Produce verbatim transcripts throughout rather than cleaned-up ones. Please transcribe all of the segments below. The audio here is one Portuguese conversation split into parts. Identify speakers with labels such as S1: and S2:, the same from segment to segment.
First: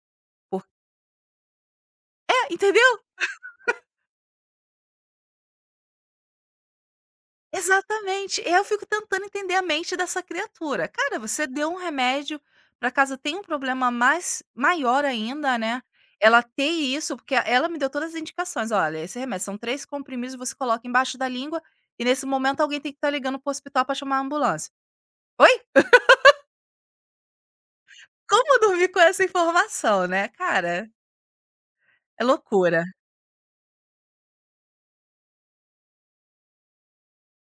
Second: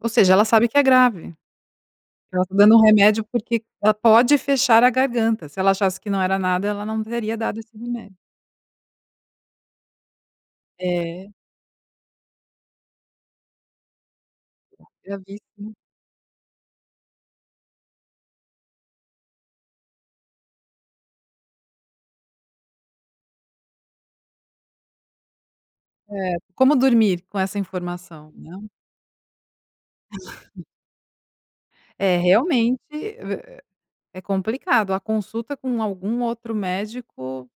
S1: Ou seja,
S2: Por
S1: sabe que é grave. Ela
S2: É,
S1: está dando um
S2: entendeu.
S1: remédio, porque ela pode fechar a garganta, se ela achasse que não era nada ela não teria dado esse remédio.
S2: Exatamente, e aí eu fico tentando entender a mente dessa criatura. Cara,
S1: É.
S2: você deu um remédio para casa tem um problema mais maior
S1: Eu vi
S2: ainda,
S1: sim.
S2: né, ela ter isso porque ela me deu todas as indicações, olha esse remédio são três comprimidos você coloca embaixo da língua e nesse momento alguém tem que estar ligando para o hospital para chamar a ambulância. Oi?
S1: É, como dormir com essa informação, né.
S2: Como dormir com essa informação, né, cara.
S1: É
S2: É
S1: realmente,
S2: loucura.
S1: é é complicado, a consulta com algum outro médico,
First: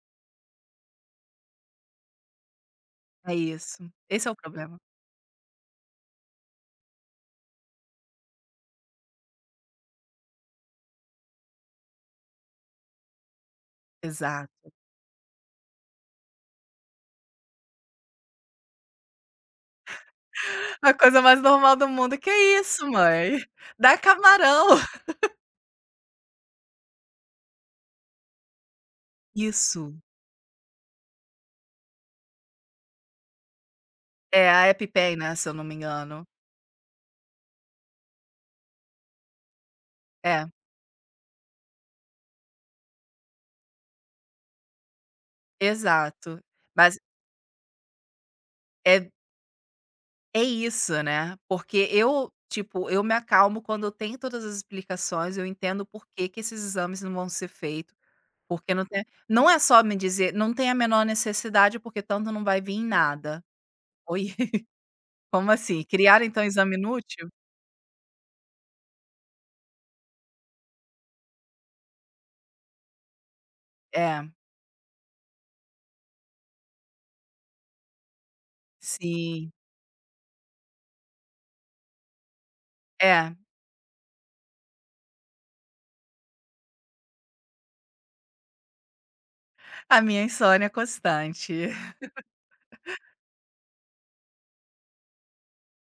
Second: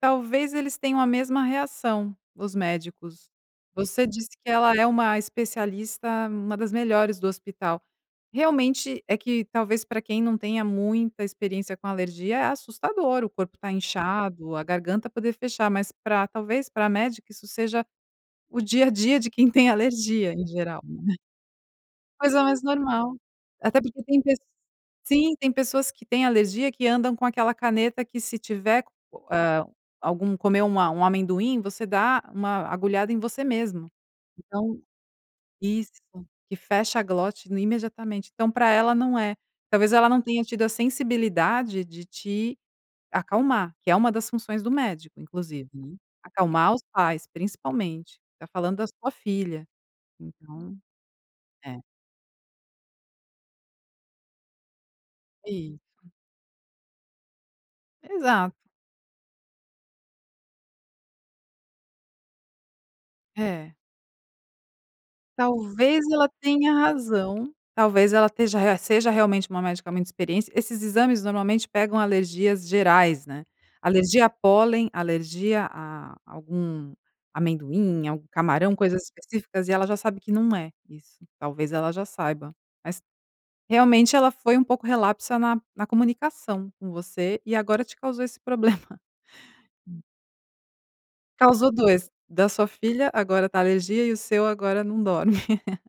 S1: talvez eles tenham a mesma reação, os médicos.
S2: É isso,
S1: Você
S2: esse
S1: disse
S2: é o
S1: que ela
S2: problema.
S1: é uma especialista, uma das melhores do hospital. Realmente é que talvez para quem não tenha muita experiência com alergia é assustador, o corpo está inchado, a
S2: Exato.
S1: garganta poder fechar, mas para talvez para médica isso seja o dia a dia de quem tem alergia em geral,
S2: A
S1: né.
S2: coisa mais normal do mundo, "Que
S1: Coisa
S2: é
S1: mais
S2: isso,
S1: normal,
S2: mãe,
S1: até
S2: dá
S1: porque tem
S2: camarão."
S1: sim tem pessoas que têm alergia que andam com aquela caneta que se tiver
S2: Isso.
S1: algum comer um, um amendoim, você dá uma agulhada em você mesmo,
S2: É a
S1: então,
S2: epi pen, né, se eu não me
S1: isso
S2: engano.
S1: e fecha a glote imediatamente, então para ela não é, talvez ela não tenha
S2: É.
S1: tido a sensibilidade de te acalmar, que é uma das funções do médico inclusive, né.
S2: Exato,
S1: Acalmar os
S2: mas
S1: pais principalmente, está falando da
S2: É.
S1: sua filha,
S2: É
S1: então,
S2: isso, né,
S1: é.
S2: porque eu, tipo, eu me acalmo quando eu tenho todas as explicações, eu
S1: É
S2: entendo
S1: isso.
S2: porque que esses exames não vão ser feito,
S1: Exato.
S2: porque não tem, não é só me dizer não tem a menor necessidade porque tanto não vai vim em nada.
S1: É.
S2: Oi, como assim,
S1: Talvez
S2: criaram
S1: ela
S2: então
S1: tenha
S2: exame inútil?
S1: razão, talvez ela esteja seja realmente uma médica muito experiência, esses exames normalmente pegam alergias gerais, né, alergia
S2: É.
S1: a pólen, alergia a algum amendoim, algum camarão, coisas
S2: Sim.
S1: específicas e ela já sabe que não é isso, talvez ela já saiba, mas
S2: É.
S1: realmente ela foi um pouco relapsa na na comunicação com você e agora te causou esse problema.
S2: A minha insônia é constante.
S1: Causou dois, da sua filha, agora da alergia e o seu agora não dorme.